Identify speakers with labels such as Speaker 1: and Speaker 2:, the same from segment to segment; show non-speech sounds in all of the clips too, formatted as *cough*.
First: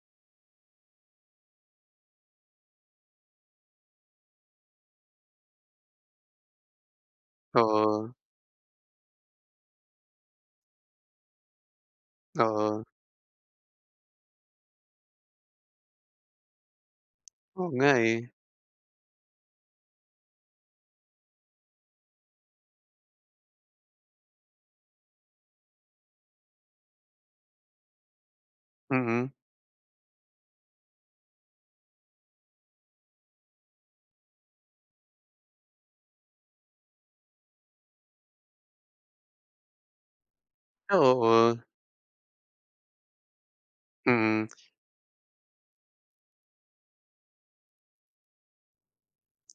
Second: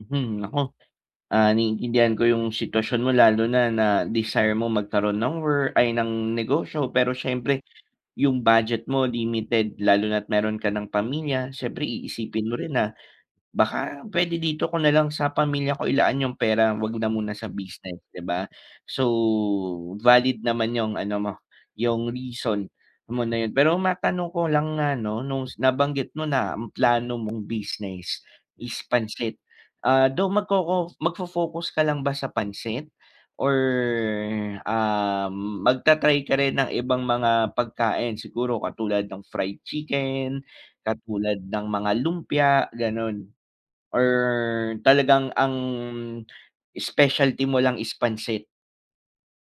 Speaker 1: Hmm nako! Ah, naiintindihan ko yung sitwasyon mo lalo na na desire mo magkaroon ng wor ay ng negosyo pero siyempre,
Speaker 2: Oo.
Speaker 1: yung budget mo limited lalo na at meron ka ng pamilya, siyempre iisipin mo rin
Speaker 2: Oo.
Speaker 1: na, baka pwede dito ko na lang sa pamilya ko ilaan yung pera huwag na muna sa
Speaker 2: Oo nga
Speaker 1: business 'di
Speaker 2: eh.
Speaker 1: ba? So, valid naman yung ano mo, yung reason mo na yun, pero matanong ko lang na ano nung nabanggit mo na ang plano mong business is
Speaker 2: Mm.
Speaker 1: pansit. Ah, though magkoko magfo-focus ka lang ba sa pansit? Or ah, magta-try ka rin ng ibang mga pagkain? Siguro katulad ng fried chicken,
Speaker 2: Ah,
Speaker 1: katulad
Speaker 2: oo.
Speaker 1: ng mga lumpia, ganun. Or
Speaker 2: Mm.
Speaker 1: talagang ang specialty mo lang is pansit?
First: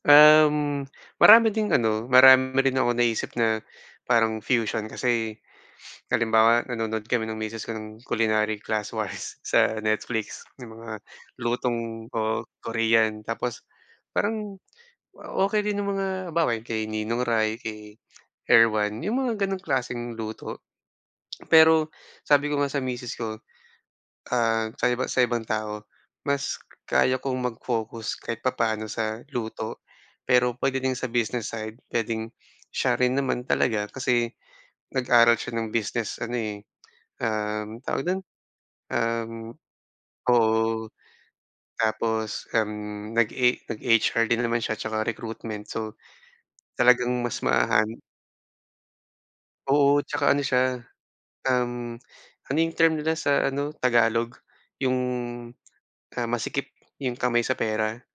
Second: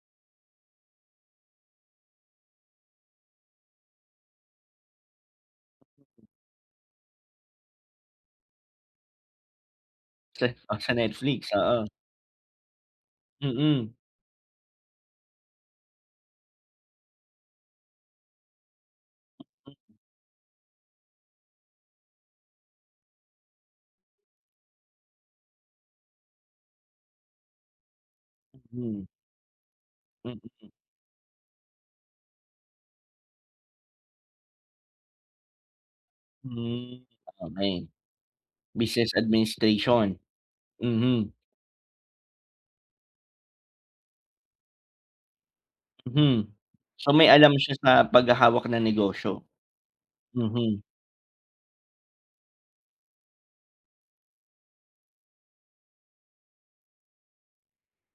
Speaker 2: Um, marami ding ano, marami rin ako na-isip na, parang fusion kasi *sniffs* halimbawa nanonood kami ng misis ko ng culinary classwise sa Netflix
Speaker 1: Sat
Speaker 2: yung
Speaker 1: ah, sa
Speaker 2: mga
Speaker 1: Netflix? Oo.
Speaker 2: lutong oo Korean tapos,
Speaker 1: Mm.
Speaker 2: parang okey din yung mga halimbawa kay Ninong Ry, kay Erwan, yung mga ganong klaseng luto. *smacks lips* Pero sabi ko nga sa misis ko, ah, sa iba sa ibang tao, mas kaya kong mag-focus kahit papaono
Speaker 1: Hmm.
Speaker 2: sa luto, pero
Speaker 1: Mm.
Speaker 2: puwede din sa business side, puwedeng siya rin naman talaga kasi, nag-aral siya ng business ano eh,
Speaker 1: Hmm,.
Speaker 2: um,
Speaker 1: *unintelligible*
Speaker 2: tawag dun?
Speaker 1: Business
Speaker 2: Um
Speaker 1: administration?
Speaker 2: oo.
Speaker 1: Mhm.
Speaker 2: Tapos, um, nag e nag-HR din naman siya at saka recruitment so.
Speaker 1: Mhm.
Speaker 2: Talagang
Speaker 1: So may
Speaker 2: mas
Speaker 1: alam siya
Speaker 2: mahahan
Speaker 1: sa paghahawak ng negosyo?
Speaker 2: Oo at saka ano siya,
Speaker 1: Mhm.
Speaker 2: um, ano yung term nila sa ano tagalog? Yung, ah, masikip yung kamay sa pera?